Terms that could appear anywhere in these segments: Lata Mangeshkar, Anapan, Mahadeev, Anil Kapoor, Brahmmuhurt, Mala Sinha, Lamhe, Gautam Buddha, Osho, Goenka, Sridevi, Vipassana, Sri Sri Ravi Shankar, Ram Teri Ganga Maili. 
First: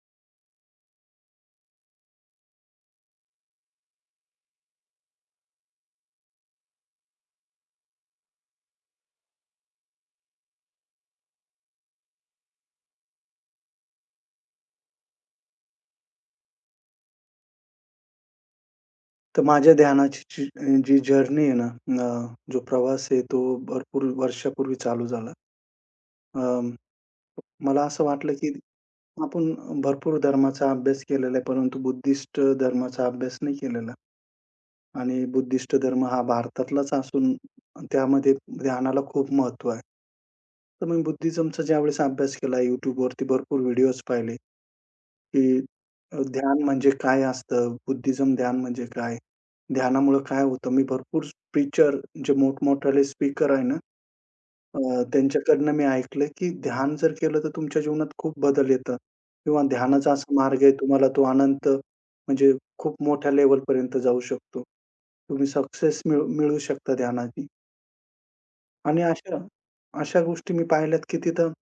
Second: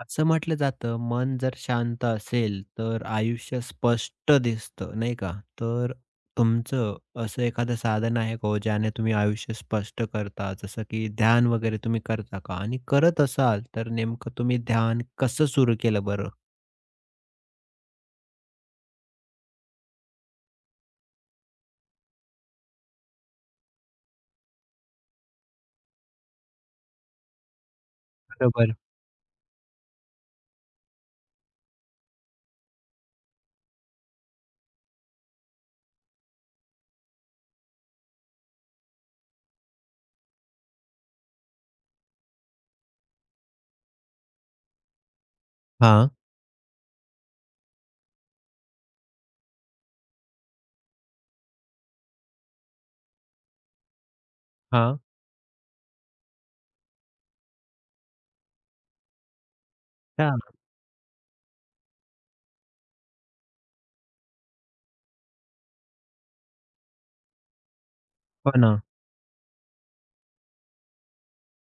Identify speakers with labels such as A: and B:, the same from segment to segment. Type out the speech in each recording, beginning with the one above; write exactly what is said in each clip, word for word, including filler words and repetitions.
A: असं म्हटलं जातं, मन जर शांत असेल, तर आयुष्य स्पष्ट दिसतं, नाही का? तर तुमचं असं एखादं साधन आहे का हो, ज्याने तुम्ही आयुष्य स्पष्ट करता? जसं की ध्यान वगैरे तुम्ही करता का? आणि करत असाल, तर नेमकं तुम्ही ध्यान कसं सुरू केलं बरं?
B: तर माझ्या ध्यानाची जी अ, जी जर्नी आहे ना, अ, जो प्रवास आहे तो भरपूर वर्षापूर्वी चालू झाला. अ, मला असं वाटलं, की
A: बरोबर.
B: आपण भरपूर धर्माचा अभ्यास केलेला आहे, परंतु बुद्धिस्ट धर्माचा अभ्यास नाही केलेला आणि बुद्धिस्ट धर्म हा भारतातलाच असून त्यामध्ये ध्यानाला खूप महत्त्व आहे. तर मी बुद्धिझमचा ज्यावेळेस अभ्यास केला YouTubeवरती भरपूर व्हिडिओज पाहिले. की
A: हां,
B: अ, ध्यान म्हणजे काय असतं? बुद्धिझम ध्यान म्हणजे काय? ध्यानामुळं काय होतं? मी भरपूर स्पीचर जे मोठमोठाले स्पीकर आहे ना, अ,
A: हां.
B: त्यांच्याकडनं मी ऐकलं की ध्यान जर केलं तर तुमच्या जीवनात खूप बदल येतं किंवा ध्यानाचा असा
A: अच्छा.
B: मार्ग आहे तुम्हाला तो अनंत म्हणजे खूप मोठ्या लेव्हलपर्यंत जाऊ शकतो. तुम्ही सक्सेस मिळू मिळवू शकता ध्यानाने
A: हो ना,
B: आणि अशा अशा गोष्टी मी पाहिल्यात की तिथं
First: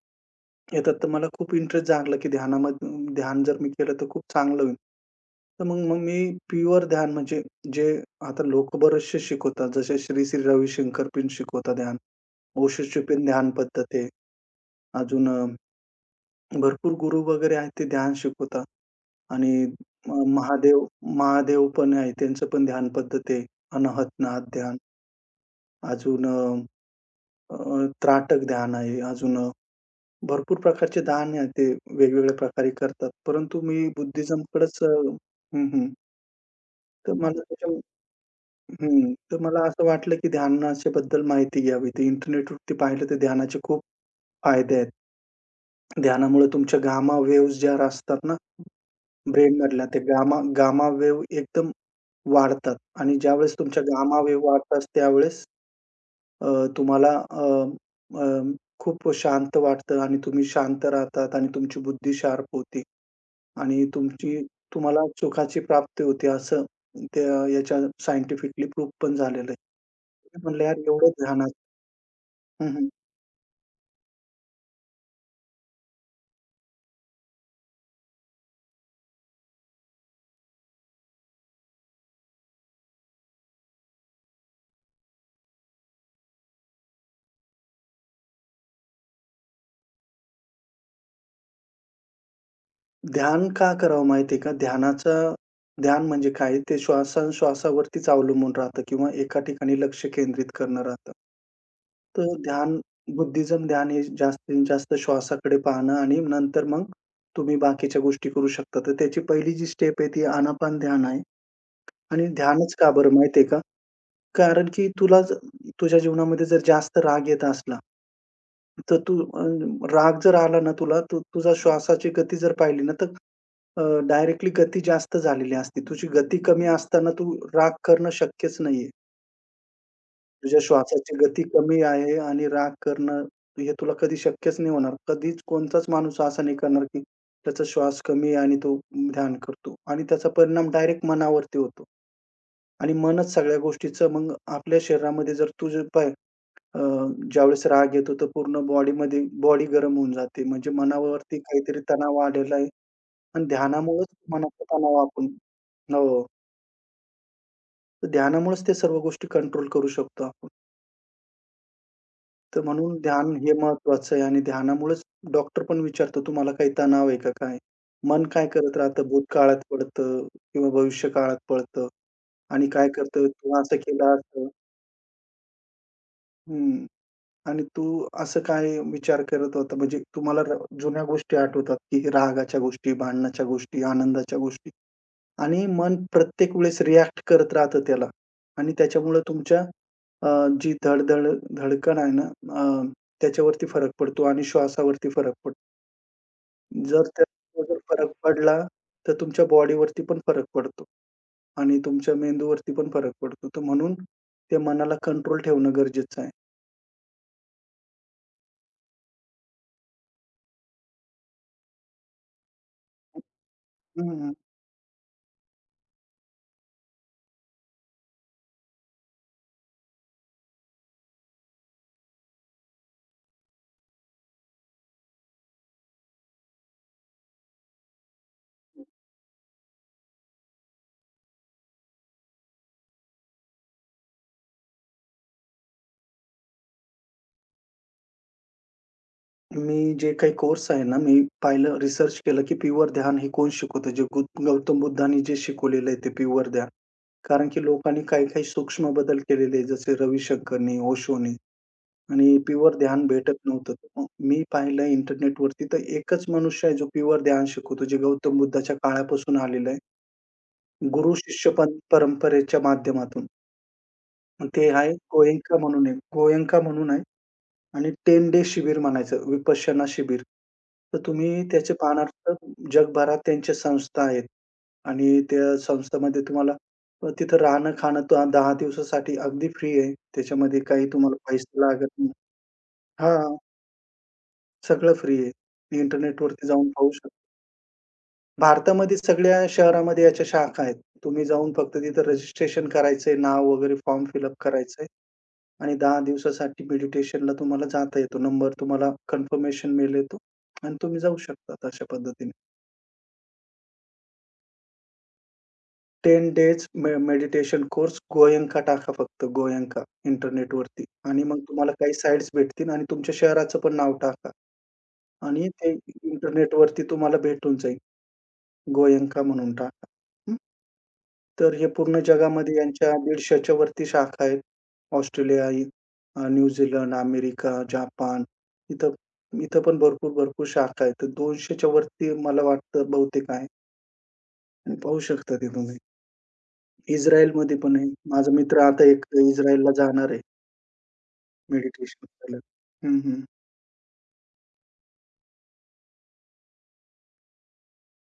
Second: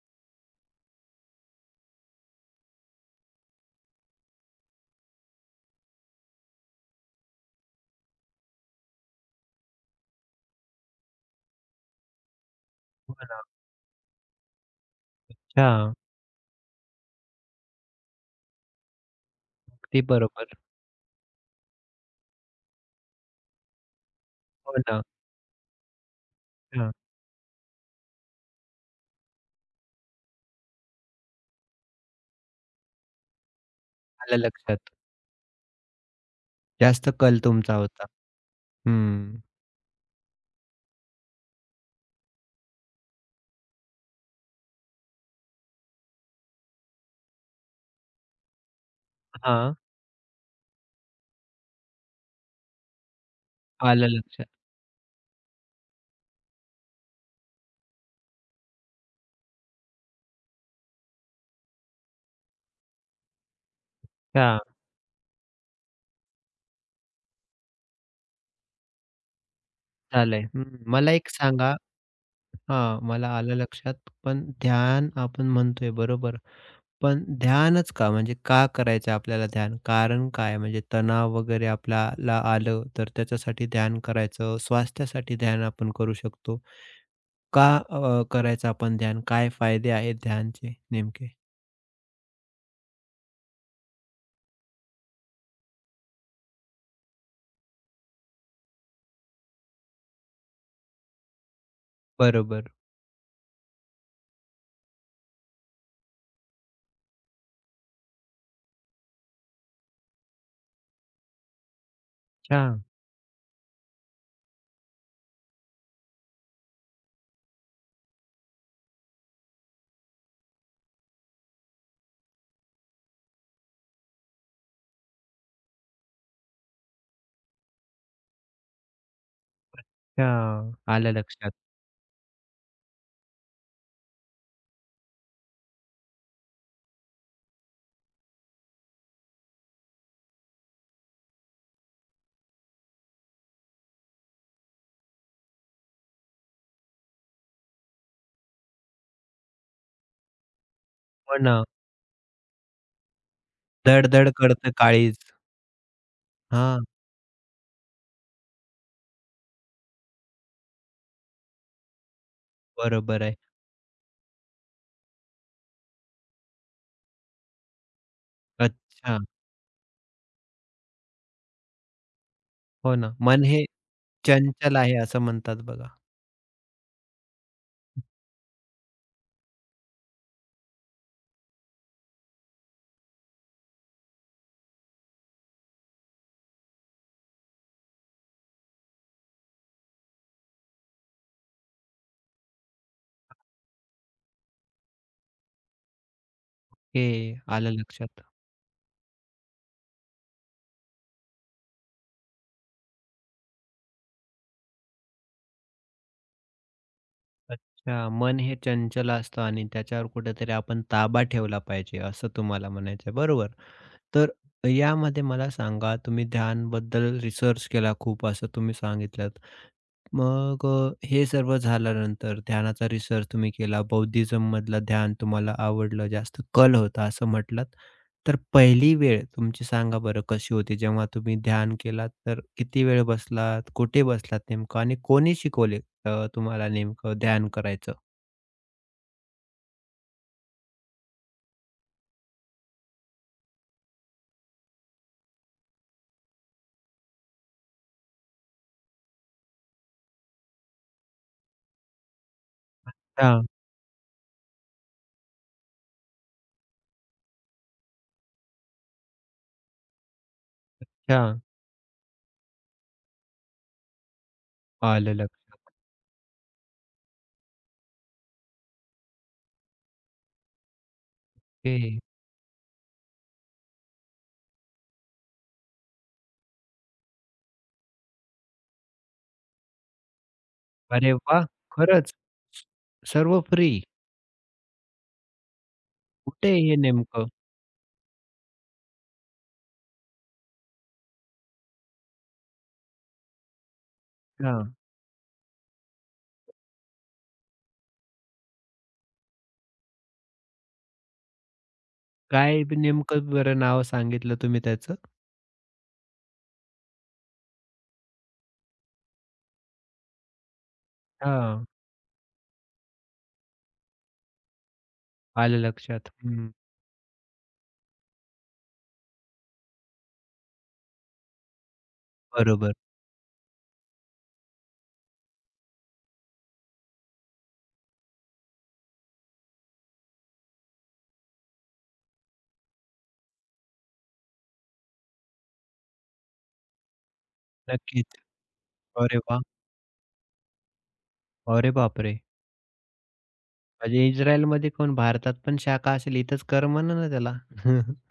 B: येतात. तर मला खूप इंटरेस्ट जागला, की ध्यानामधून ध्यान जर मी केलं, तर खूप चांगलं होईल. तर मग मग मी प्युअर ध्यान म्हणजे जे आता लोकं बरेचसे शिकवतात. जसे श्री, श्री रविशंकर पण शिकवतात ध्यान. ओशोची
A: हो
B: पण
A: ना.
B: ध्यान पद्धत आहे. अजून अ,
A: अच्छा.
B: भरपूर गुरु वगैरे आहेत ते ध्यान शिकवतात आणि
A: अगदी
B: अ,
A: बरोबर.
B: महादेव महादेव पण आहे. त्यांचं पण ध्यान पद्धत आहे. अनाहत नाद
A: हो
B: ध्यान.
A: ना.
B: अजून अ,
A: हां.
B: अ, त्राटक ध्यान आहे. अजून भरपूर प्रकारचे दान आहे ते वेगवेगळ्या प्रकारे करतात. परंतु मी
A: आलं
B: बुद्धिझमकडेच
A: लक्षात.
B: अ, हं, हं.
A: जास्त
B: तर
A: कल
B: मला त्याच्या
A: तुमचा होता.
B: हं.
A: हं.
B: तर मला असं वाटलं, की ध्यानाच्याबद्दल माहिती घ्यावी. ते इंटरनेटवरती पाहिलं तर ध्यानाचे खूप फायदे आहेत. ध्यानामुळे तुमच्या गामा वेव्हज ज्या असतात ना
A: हां.
B: ब्रेनमधल्या, त्या गामा गामा वेव्ह एकदम वाढतात आणि ज्यावेळेस तुमच्या
A: आलं
B: गामा वेव्ह
A: लक्षात.
B: वाढतात त्यावेळेस अ, तुम्हाला अ, अ, खूप शांत वाटतं आणि तुम्ही शांत राहतात आणि तुमची बुद्धी शार्प होते. आणि तुमची तुम्हाला सुखाची प्राप्ती होते असं त्या याच्या सायंटिफिकली प्रूफ पण झालेलं आहे.
A: झालंय.
B: मी म्हणलं
A: हं,
B: यार एवढं
A: मला एक
B: ध्यानात
A: सांगा.
B: हं, हं.
A: हां, मला आलं लक्षात. पण ध्यान आपण म्हणतोय बरोबर. पण ध्यानच का? म्हणजे का करायचं आपल्याला ध्यान? कारण काय? म्हणजे तणाव वगैरे आपल्याला आलं, तर त्याच्यासाठी ध्यान करायचं. स्वास्थ्यासाठी ध्यान आपण करू शकतो. का अ, करायचं आपण ध्यान? काय फायदे आहेत ध्यानचे नेमके?
B: ध्यान का करावं माहिती का? ध्यानाचं ध्यान म्हणजे काय? ते श्वासाश्वासावरतीच अवलंबून राहतं किंवा एका ठिकाणी लक्ष केंद्रित करणं राहतं. तर
A: बरोबर.
B: ध्यान बुद्धिझम ध्यान हे जास्तीत जास्त श्वासाकडे पाहणं आणि नंतर मग तुम्ही बाकीच्या गोष्टी करू शकता. तर त्याची पहिली जी स्टेप आहे ती आनापान ध्यान आहे आणि
A: अच्छा,
B: ध्यानच का बरं माहिती का? कारण की तुला जर तुझ्या जीवनामध्ये जर जास्त राग येत असला, तर तू अ, राग जर आला ना तुला, तर तुझा श्वासाची गती जर पाहिली ना, तर डायरेक्टली गती जास्त झालेली असते. तुझी गती कमी असताना तू राग करणं शक्यच नाहीये. तुझ्या
A: अच्छा. आलं
B: श्वासाची गती
A: लक्षात.
B: कमी आहे आणि राग करणं हे तुला कधी शक्यच नाही होणार. कधीच कोणताच माणूस असा नाही करणार, की त्याचा श्वास कमी आहे आणि तो ध्यान करतो आणि त्याचा परिणाम डायरेक्ट मनावरती होतो आणि मनच सगळ्या गोष्टीचं मग आपल्या शरीरामध्ये जर तुझं पाय अ, ज्यावेळेस राग येतो तर पूर्ण बॉडीमध्ये बॉडी गरम होऊन जाते. म्हणजे मनावरती
A: हो ना.
B: काहीतरी तणाव आलेला आहे आणि ध्यानामुळेच
A: धड-धड
B: मनाचा
A: करतं
B: तणाव
A: काळीज.
B: आपण हो.
A: हां,
B: तर ध्यानामुळेच ते सर्व गोष्टी कंट्रोल करू शकतो आपण. तर म्हणून
A: बरोबर
B: ध्यान
A: आहे.
B: हे महत्वाचं आहे आणि ध्यानामुळेच डॉक्टर पण विचारतो, "तुम्हाला काही तणाव आहे का काय?" मन काय करत राहतं,
A: अच्छा.
B: भूतकाळात पळतं किंवा भविष्यकाळात पळतं आणि काय
A: हो ना.
B: करतं,
A: मन
B: "तू
A: हे
B: असं केलं असतं."
A: चंचल आहे असं म्हणतात बघा.
B: हं. आणि तू असं काय विचार करत होता? म्हणजे तुम्हाला र जुन्या गोष्टी आठवतात, की रागाच्या गोष्टी, भांडणाच्या गोष्टी, आनंदाच्या गोष्टी आणि मन प्रत्येक वेळेस रिएक्ट करत राहतं त्याला आणि त्याच्यामुळं तुमच्या अ, जी धड-धड धडकण आहे ना, अ, त्याच्यावरती फरक पडतो आणि श्वासावरती फरक पडतो.
A: हे
B: जर त्याचा
A: आलं
B: जर फरक
A: लक्षात.
B: पडला, तर तुमच्या बॉडीवरती पण फरक पडतो आणि तुमच्या मेंदूवरती पण फरक पडतो. तर म्हणून ते मनाला कंट्रोल ठेवणं गरजेचं आहे.
A: अच्छा, मन हे चंचल असतं आणि त्याच्यावर कुठेतरी आपण ताबा ठेवला पाहिजे असं तुम्हाला म्हणायचं आहे. बरोबर. तर
B: हं,
A: यामध्ये मला सांगा, तुम्ही ध्यानबद्दल रिसर्च केला खूप असं तुम्ही सांगितलत. मग अ, हे सर्व झाल्यानंतर ध्यानाचा रिसर्च तुम्ही केला, बौद्धिझममधलं ध्यान तुम्हाला आवडलं, जास्त कल होता असं म्हटलात. तर पहिली वेळ तुमची सांगा बरं कशी होती? जेव्हा तुम्ही ध्यान केलात, तर किती वेळ बसलात? कुठे बसलात नेमकं? आणि कोणी शिकवले अ, तुम्हाला नेमकं ध्यान करायचं?
B: मी जे काही कोर्स आहे ना, मी पाहिलं रिसर्च केलं, की प्युअर ध्यान हे कोण शिकवतं? जे गौ गौतम बुद्धांनी जे शिकवलेलं आहे ते प्युअर ध्यान. कारण की लोकांनी काही-काही सूक्ष्म बदल केलेले आहे, जसे रविशंकरनी, ओशोनी आणि प्युअर ध्यान भेटत
A: अच्छा,
B: नव्हतं. मग मी पाहिलं इंटरनेटवरती तर एकच मनुष्य आहे जो प्युअर ध्यान शिकवतो, जे गौतम बुद्धाच्या काळापासून आलेलं आहे. गुरु
A: अच्छा.
B: शिष्य पं परंपरेच्या माध्यमातून. मग ते आहे
A: आलं
B: गोएंका
A: लक्षात.
B: म्हणून आहे. गोएंका म्हणून आहे. आणि दहा डे शिबिर म्हणायचं विपश्यना शिबिर. तर तुम्ही त्याचे
A: ओके.
B: पाहणार तर जगभरात त्यांच्या संस्था आहेत आणि त्या संस्थामध्ये तुम्हाला अ, तिथं राहणं-खाणं त दहा दिवसासाठी अगदी फ्री आहे. त्याच्यामध्ये काही
A: अरे
B: तुम्हाला
A: वाह!
B: पैसे लागत नाही.
A: खरंच.
B: हां,
A: सर्व फ्री.
B: सगळं फ्री आहे. इंटरनेटवरती
A: कुठे आहे
B: जाऊन
A: हे
B: पाहू शकता.
A: नेमकं?
B: भारतामध्ये सगळ्या शहरामध्ये याच्या शाखा आहेत. तुम्ही जाऊन फक्त तिथं रजिस्ट्रेशन करायचंय, नाव वगैरे फॉर्म फिल अप
A: हां.
B: आणि दहा दिवसासाठी मेडिटेशनला तुम्हाला जाता येतो. नंबर तुम्हाला कन्फर्मेशन मेल येतो आणि तुम्ही जाऊ शकता अशा पद्धतीने.
A: काय ब- नेमकं बरं नाव सांगितलं तुम्ही त्याचं?
B: दहा डेज मे मेडिटेशन कोर्स Goenka टाका फक्त Goenka इंटरनेटवरती आणि मग
A: हां.
B: तुम्हाला काही साइट्स भेटतील आणि तुमच्या शहराचं पण नाव टाका आणि
A: आलं
B: ते
A: लक्षात. हं.
B: इंटरनेटवरती तुम्हाला भेटून जाईल. Goenka म्हणून टाका. हं. तर हे पूर्ण जगामध्ये
A: बरोबर.
B: यांच्या 150च्या वरती शाखा आहेत. ऑस्ट्रेलिया, इ- अ, न्यूझीलंड, अमेरिका, जापान इथं इथं पण भरपूर, भरपूर शाखा आहेत. तर 200च्या वरती मला वाटतं बहुतेक आहे आणि पाहू शकता ते तुम्ही. इस्रायलमध्ये पण आहे.
A: नक्कीच.
B: माझा मित्र आता एक
A: अरे वाह!
B: इस्रायलला जाणार आहे
A: अरे
B: मेडिटेशन
A: बापरे!
B: करायला. हं, हं.
A: म्हणजे इस्रायलमध्ये कोण भारतात पण शाखा असेल इथंच कर म्हणा ना त्याला.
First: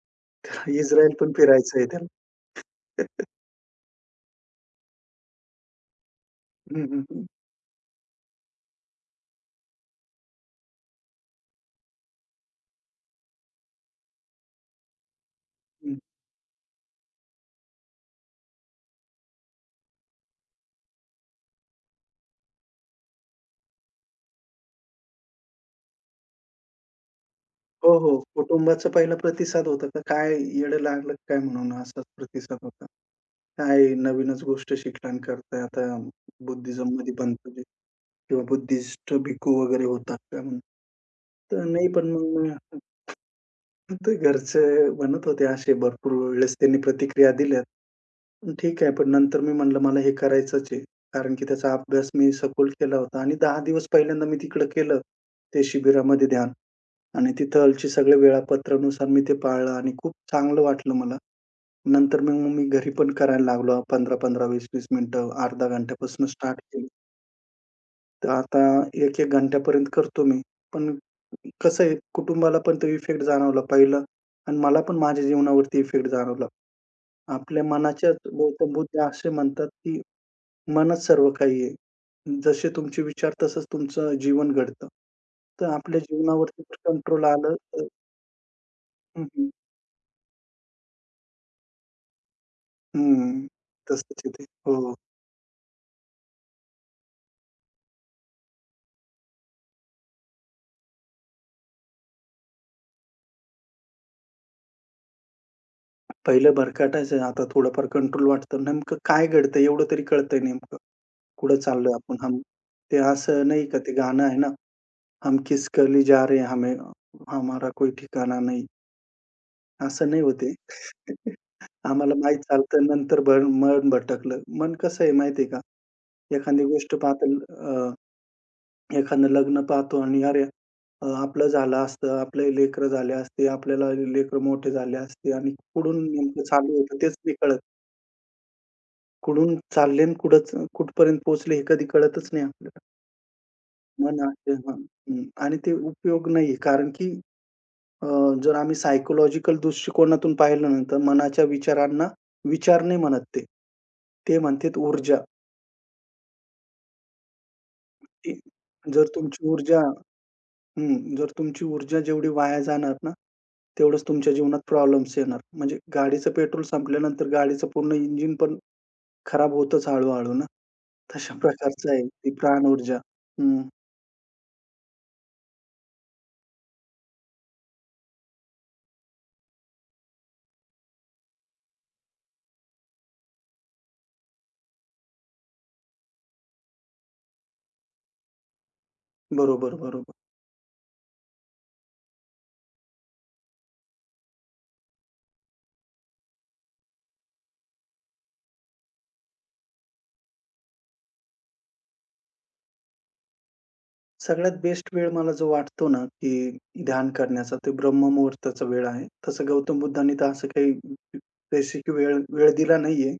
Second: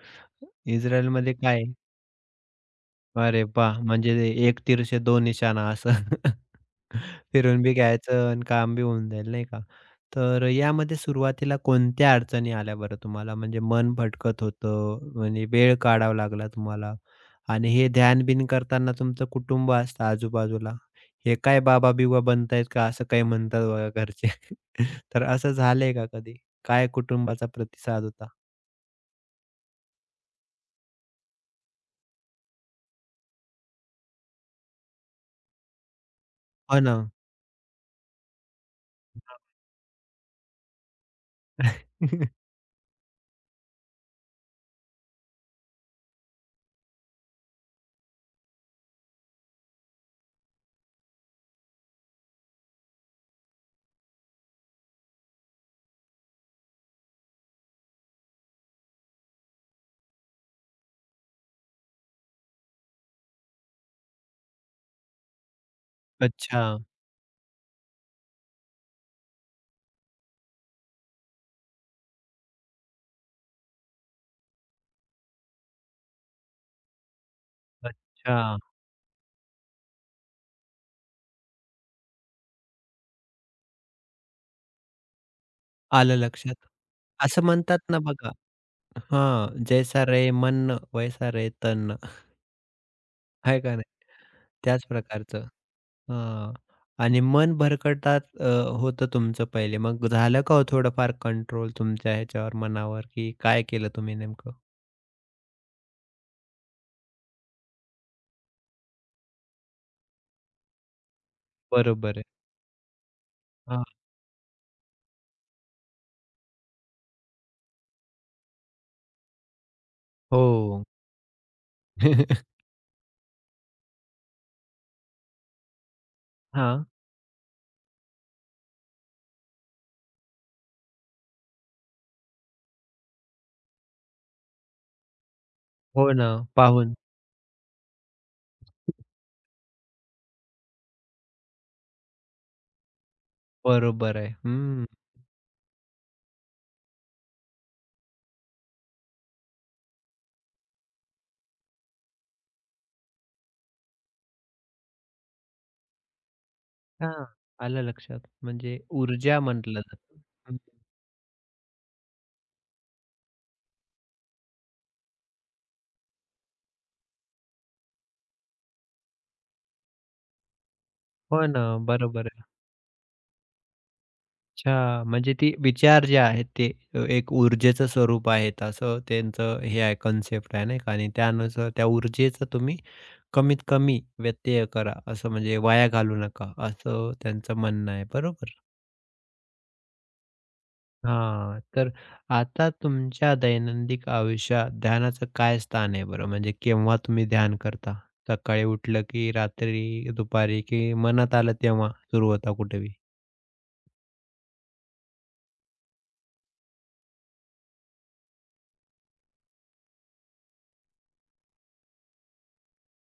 B: इस्रायल पण
A: इस्रायलमध्ये काय?
B: फिरायचं आहे त्याला.
A: अरे वाह! म्हणजे एक तीरशे दोन निशाणा असं.
B: हं, हं, हं,
A: फिरून बी घ्यायचं आणि काम बी होऊन जाईल नाही का? तर यामध्ये सुरुवातीला कोणत्या अडचणी आल्या बरं तुम्हाला? म्हणजे मन भटकत होतं, म्हणजे वेळ
B: हं.
A: काढावा लागला तुम्हाला आणि हे ध्यान-बिन करताना तुमचं कुटुंब असतं आजूबाजूला. हे काय बाबा-बिबा बनतायत का? असं काही म्हणतात बघा घरचे. तर असं झालंय का कधी? काय कुटुंबाचा
B: हो,
A: प्रतिसाद
B: हो.
A: होता?
B: कुटुंबाचा पहिला प्रतिसाद होता का काय येडं लागलं का काय म्हणून असाच प्रतिसाद होता? काय नवीनच गोष्ट शिकला आणि करताय आता
A: हो ना.
B: बुद्धिझममध्ये बनतो ते किंवा बुद्धिस्ट भिक्खू वगैरे होतात का म्हणून? तर नाही पण मग ते घरचे म्हणत होते असे भरपूर वेळेस त्यांनी प्रतिक्रिया दिल्यात. पण ठीक आहे, पण नंतर मी म्हणलं मला हे करायचंच आहे. कारण की त्याचा अभ्यास मी सखोल केला होता आणि दहा दिवस पहिल्यांदा मी तिकडं केलं, ते शिबिरामध्ये ध्यान आणि तिथलची सगळे वेळापत्रानुसार मी ते पाळलं आणि खूप चांगलं वाटलं मला. नंतर मग मग मी घरी पण करायला लागलो. पंधरा पंधरा, वीस वीस मिनिटं, अर्धा घंट्यापासून स्टार्ट
A: अच्छा.
B: केली. तर आता एक 1 घंट्यापर्यंत करतो मी. पण कसं आहे, कुटुंबाला पण तो इफेक्ट जाणवला पहिलं आणि मला पण माझ्या जीवनावरती इफेक्ट जाणवला. आपल्या मनाच्याच
A: अच्छा.
B: गौतम बुद्ध असे म्हणतात, की मनच सर्व काही आहे. जसे तुमचे विचार तसंच तुमचं जीवन घडतं. तर आपल्या
A: आलं लक्षात.
B: जीवनावरती कंट्रोल
A: असं
B: आलं
A: म्हणतात
B: तर
A: ना बघा.
B: हं, हं.
A: हां, जैसा रे मन वैसा रे तन.
B: हं.
A: आहे का नाही?
B: तसंच आहे ते. हो.
A: त्याच प्रकारचं. हां. आणि मन भरकटतात अ, होतं तुमचं पहिले. मग झालं का हो थोडंफार कंट्रोल तुमच्या ह्याच्यावर मनावर, की काय केलं तुम्ही नेमकं?
B: पहिलं भरकटायचं, आता थोडंफार कंट्रोल वाटतं. नेमकं काय घडतंय एवढं तरी कळतंय नेमकं. कुठं चाललोय आपण
A: बरोबर आहे.
B: हम ते असं नाही का
A: हां.
B: ते गाणं आहे ना, हम किस गली जा रहे हैं हमें हमारा कोई ठिकाना नहीं. असं नाही होत आहे.
A: हो.
B: आम्हाला माहीत चालतं नंतर भर मन भटकलं. मन कसं आहे माहिती आहे का? एखादी
A: हां.
B: गोष्ट पाहतं अ, एखादं लग्न पाहतो आणि अरे, अ, आपलं झालं असतं, आपले लेकरं झाले असते, आपल्याला लेकरं मोठे झाले असते आणि कुठून
A: हो ना,
B: नेमकं चालू
A: पाहून.
B: होतं तेच नाही कळत. कुठून चालले आणि कुठंच कुठपर्यंत पोहोचले हे कधी कळतच नाही आपल्याला.
A: बरोबर
B: मन
A: आहे.
B: आपले हां,
A: हं.
B: हं. आणि ते उपयोग नाहीये कारण की अ, जर आम्ही सायकॉलॉजिकल दृष्टिकोनातून पाहिलं ना, तर मनाच्या विचारांना विचार नाही म्हणत ते. ते म्हणतात ऊर्जा.
A: हां. आलं लक्षात.
B: ती
A: म्हणजे
B: जर
A: ऊर्जा
B: तुमची ऊर्जा
A: म्हटलं जातं. हं.
B: हं, जर तुमची ऊर्जा जेवढी वाया जाणार ना, तेवढंच तुमच्या जीवनात प्रॉब्लेम्स येणार. म्हणजे गाडीचं पेट्रोल संपल्यानंतर गाडीचं पूर्ण इंजिन पण खराब होतच हळू-हळू ना, तशा
A: हो ना,
B: प्रकारचं आहे
A: बरोबर
B: ती
A: आहे.
B: प्राणऊर्जा. हं.
A: अच्छा, म्हणजे ती विचार जे आहेत ते अ, एक ऊर्जेचं स्वरूप आहेत असं त्यांचं हे आहे कन्सेप्ट आहे नाही का? आणि त्यानुसार त्या ऊर्जेचा तुम्ही कमीत कमी व्यत्यय करा, असं म्हणजे वाया घालवू नका, असं त्यांचं म्हणणं आहे. बरोबर?
B: बरोबर, बरोबर.
A: हां, तर आता तुमच्या दैनंदिन आयुष्यात ध्यानाचं काय स्थान आहे बरं? म्हणजे केव्हा तुम्ही ध्यान करता? सकाळी उठलं की रात्री, दुपारी की मनात आलं तेव्हा सुरू होता कुठेही?
B: सगळ्यात बेस्ट वेळ मला जो वाटतो ना, की ध्यान करण्याचा ते ब्रह्ममुहूर्ताचा वेळ आहे. तसं गौतम बुद्धांनी तर असं काही स्पेसिफिक वेळ वेळ दिला नाहीये.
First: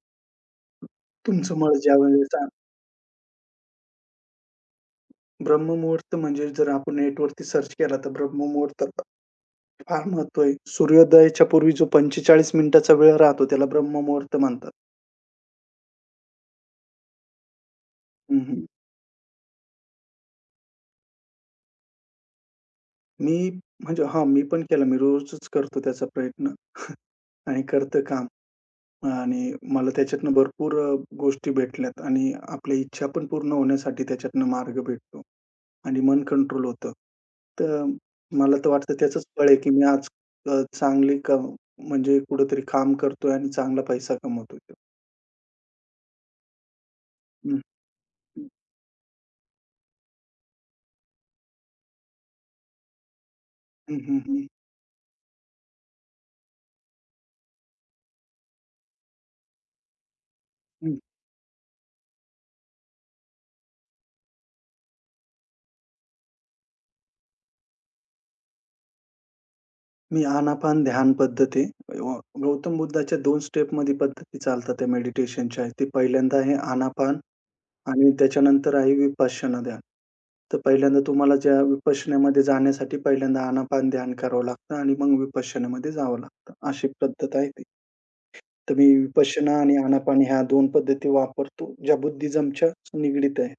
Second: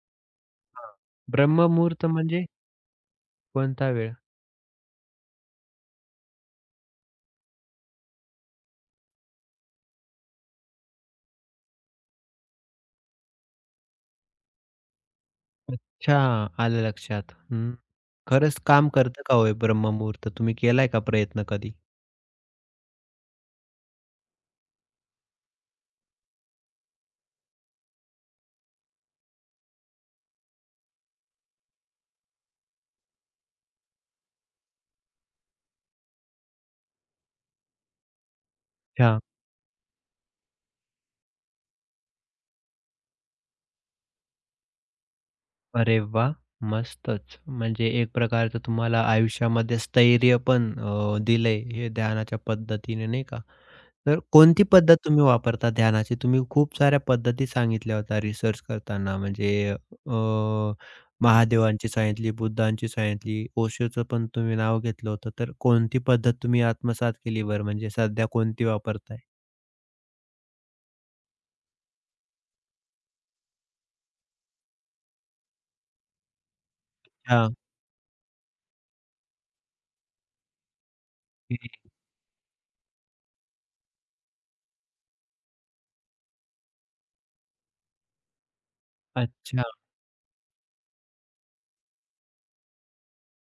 A: हां.
B: तुमचं मन
A: ब्रह्ममुहूर्त
B: ज्यावेळेस
A: म्हणजे कोणता वेळ?
B: ब्रह्ममुहूर्त म्हणजे जर आपण नेटवरती सर्च केला तर ब्रह्ममुहूर्ताला फार महत्व आहे. सूर्योदयाच्या पूर्वी जो पंचेचाळीस मिनिटाचा वेळ राहतो त्याला ब्रह्ममुहूर्त म्हणतात.
A: अच्छा, आलं लक्षात. हं.
B: हं,
A: खरंच
B: हं.
A: काम करतं का हो हे ब्रह्ममुहूर्त? तुम्ही केलाय का प्रयत्न कधी?
B: मी म्हणजे हां, मी पण केला. मी रोजच करतो त्याचा प्रयत्न आणि करतं काम. आणि मला त्याच्यातनं भरपूर अ, गोष्टी भेटल्यात आणि आपल्या इच्छा पण पूर्ण होण्यासाठी त्याच्यातनं मार्ग भेटतो आणि मन कंट्रोल होतं. तर मला तर वाटतं
A: अच्छा.
B: त्याचंच फळ आहे, की मी आज अ, चांगली क म्हणजे कुठेतरी काम करतोय आणि चांगला पैसा कमवतोय.
A: अरे वाह! मस्तच.
B: हं,
A: म्हणजे एक प्रकारचं तुम्हाला आयुष्यामध्ये स्थैर्य पण अ, दिलंय हे ध्यानाच्या पद्धतीने, नाही का?
B: हं,
A: तर
B: हं, हं, हं,
A: कोणती पद्धत तुम्ही वापरता ध्यानाची? तुम्ही खूप साऱ्या पद्धती सांगितल्या होत्या रिसर्च करताना. म्हणजे अ, महादेवांची सांगितली, बुद्धांची सांगितली, ओशोचं पण तुम्ही नाव घेतलं होतं. तर कोणती पद्धत तुम्ही आत्मसात केली बरं? म्हणजे सध्या कोणती वापरताय?
B: मी आनापान ध्यान पद्धत गौतम बुद्धाच्या दोन स्टेपमध्ये पद्धती चालतात त्या मेडिटेशनच्या. ते पहिल्यांदा आहे आनापान.
A: अच्छा,
B: आणि त्याच्यानंतर आहे विपश्यना ध्यान. तर पहिल्यांदा तुम्हाला ज्या
A: ओके.
B: विपश्यनेमध्ये जाण्यासाठी पहिल्यांदा आनापान ध्यान करावं लागतं आणि मग विपश्यनेमध्ये जावं लागतं. अशी पद्धत आहे ती. तर मी विपश्यना
A: अच्छा,
B: आणि आनापान ह्या दोन पद्धती वापरतो, ज्या बुद्धिझमच्या निगडीत आहे.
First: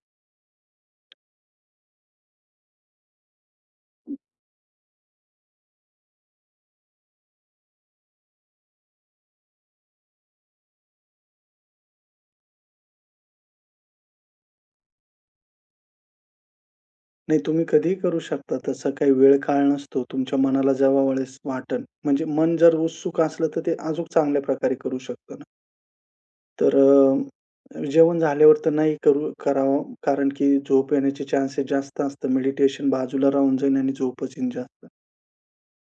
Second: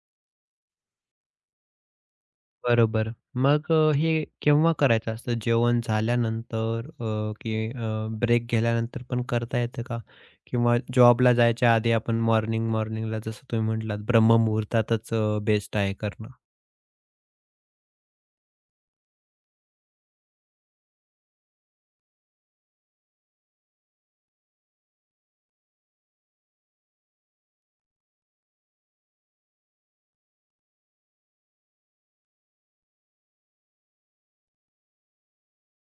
A: बरोबर. मग अ, हे केव्हा करायचं असतं? जेवण झाल्यानंतर अ, की अ, ब्रेक घेतल्यानंतर पण करता येतं का? किंवा जॉबला जायच्या आधी आपण मॉर्निंग मॉर्निंगला जसं तुम्ही म्हटलात ब्रह्ममुहूर्तातच अ, बेस्ट आहे करणं.
B: नाही तुम्ही कधीही करू शकता. तसा काही वेळ काळ नसतो. तुमच्या मनाला जेव्हा वेळेस वाटेल म्हणजे मन जर उत्सुक असलं, तर ते अजूक चांगल्या प्रकारे करू शकतं ना. तर अ, जेवण झाल्यावर तर नाही करू करावं कारण की झोप येण्याचे चान्सेस जास्त असतात. मेडिटेशन बाजूला राहून जाईल आणि झोपच येईल जास्त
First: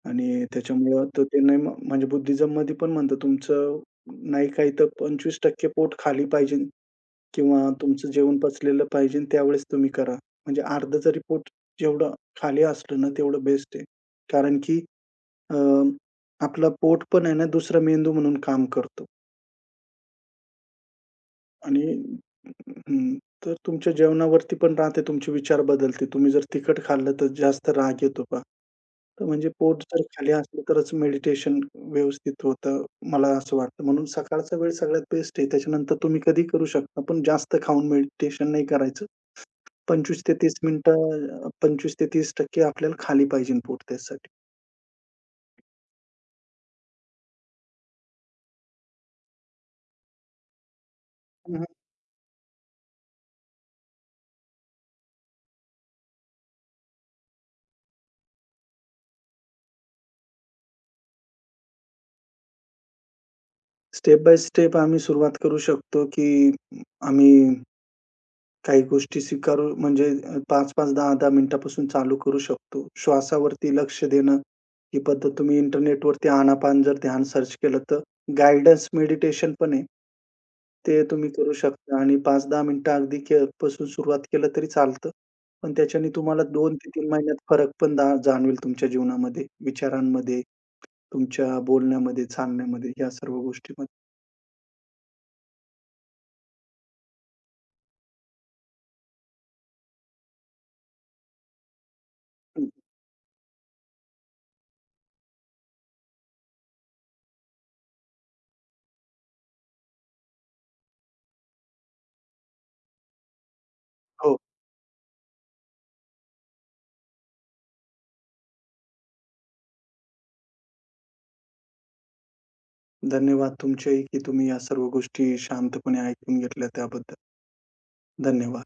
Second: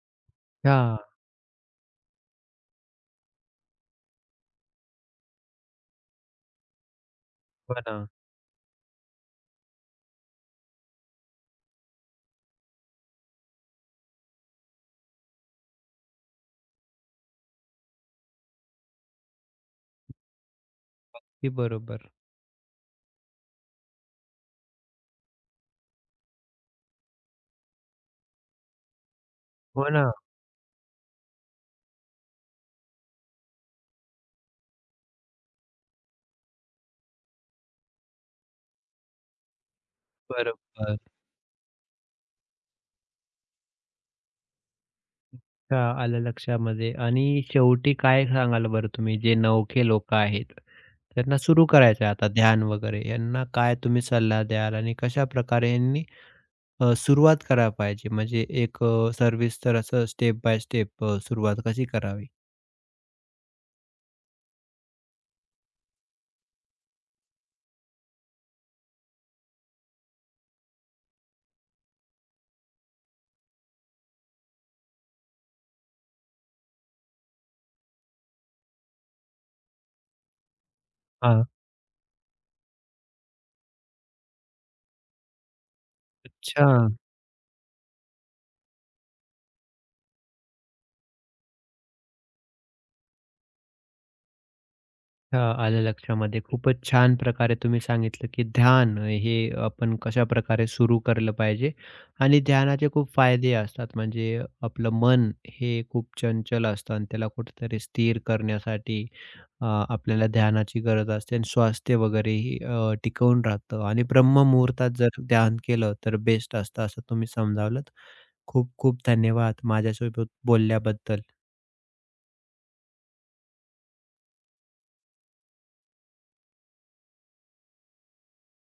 B: आणि
A: हां,
B: त्याच्यामुळं तर ते नाही म- म्हणजे बुद्धिझममध्ये पण म्हणतात तुमचं नाही काही तर पंचवीस टक्के पोट खाली पाहिजे किंवा
A: हो ना.
B: तुमचं जेवण पचलेलं पाहिजे त्यावेळेस तुम्ही करा. म्हणजे अर्धं जरी पोट जेवढं खाली असलं ना तेवढं बेस्ट आहे. कारण की अ, आपलं पोट पण आहे ना दुसरा मेंदू म्हणून काम करतो.
A: अगदी
B: आणि
A: बरोबर.
B: हं, तर तुमच्या जेवणावरती पण राहते, तुमचे विचार बदलते. तुम्ही जर तिखट खाल्लं तर जास्त राग येतो पहा. तर म्हणजे पोट
A: हो
B: जर
A: ना,
B: खाली असलं तरच मेडिटेशन व्यवस्थित होतं, मला असं वाटतं. म्हणून सकाळचा वेळ सगळ्यात बेस्ट आहे. त्याच्यानंतर तुम्ही कधीही करू शकता, पण जास्त खाऊन मेडिटेशन नाही करायचं. पंचवीस ते तीस
A: बरोबर.
B: मिनिटं, पंचवीस ते तीस टक्के आपल्याला खाली पाहिजे पोट त्यासाठी.
A: अच्छा, आलं लक्षामध्ये. आणि शेवटी काय सांगाल बरं तुम्ही जे नवखे लोकं आहेत, त्यांना सुरू करायचं आहे आता ध्यान वगैरे, यांना काय तुम्ही सल्ला द्याल आणि कशाप्रकारे यांनी अ, सुरुवात करायला पाहिजे म्हणजे एक अ, सर्व्हिस तर असं स्टेप बाय स्टेप सुरुवात कशी करावी?
B: स्टेप बाय स्टेप आम्ही सुरुवात करू शकतो, की आम्ही काही गोष्टी स्वीकारू म्हणजे अ, पाच पाच, दहा दहा मिनिटापासून चालू करू शकतो. श्वासावरती लक्ष देणं, ही पद्धत तुम्ही इंटरनेटवरती आनापान जर ध्यान सर्च केलं तर गाईडन्स मेडिटेशन पण आहे. ते तुम्ही
A: हां.
B: करू शकता आणि पाच ते दहा मिनिटं अगदी के पासून सुरुवात केलं तरी चालतं. पण त्याच्याने तुम्हाला
A: अच्छा,
B: दोन ते तीन महिन्यात फरक पण दा जाणवेल तुमच्या जीवनामध्ये, विचारांमध्ये, तुमच्या बोलण्यामध्ये, चालण्यामध्ये या सर्व गोष्टींमध्ये.
A: अच्छा. आलं लक्षामध्ये. खूपच छान प्रकारे तुम्ही सांगितलं, की ध्यान हे आपण कशाप्रकारे सुरू केलं पाहिजे आणि
B: हं.
A: ध्यानाचे खूप फायदे असतात. म्हणजे आपलं मन हे खूप चंचल असतं आणि त्याला कुठेतरी स्थिर करण्यासाठी अ, आपल्याला ध्यानाची गरज असते आणि स्वास्थ्य वगैरेही अ, टिकवून राहतं आणि
B: हो.
A: ब्रह्ममुहूर्तात जर ध्यान केलं तर बेस्ट असतं असं तुम्ही समजावलं. खूप खूप धन्यवाद माझ्यासोबत बोलल्याबद्दल.
B: धन्यवाद तुमचेही, की तुम्ही या सर्व गोष्टी शांतपणे ऐकून घेतल्या त्याबद्दल. धन्यवाद.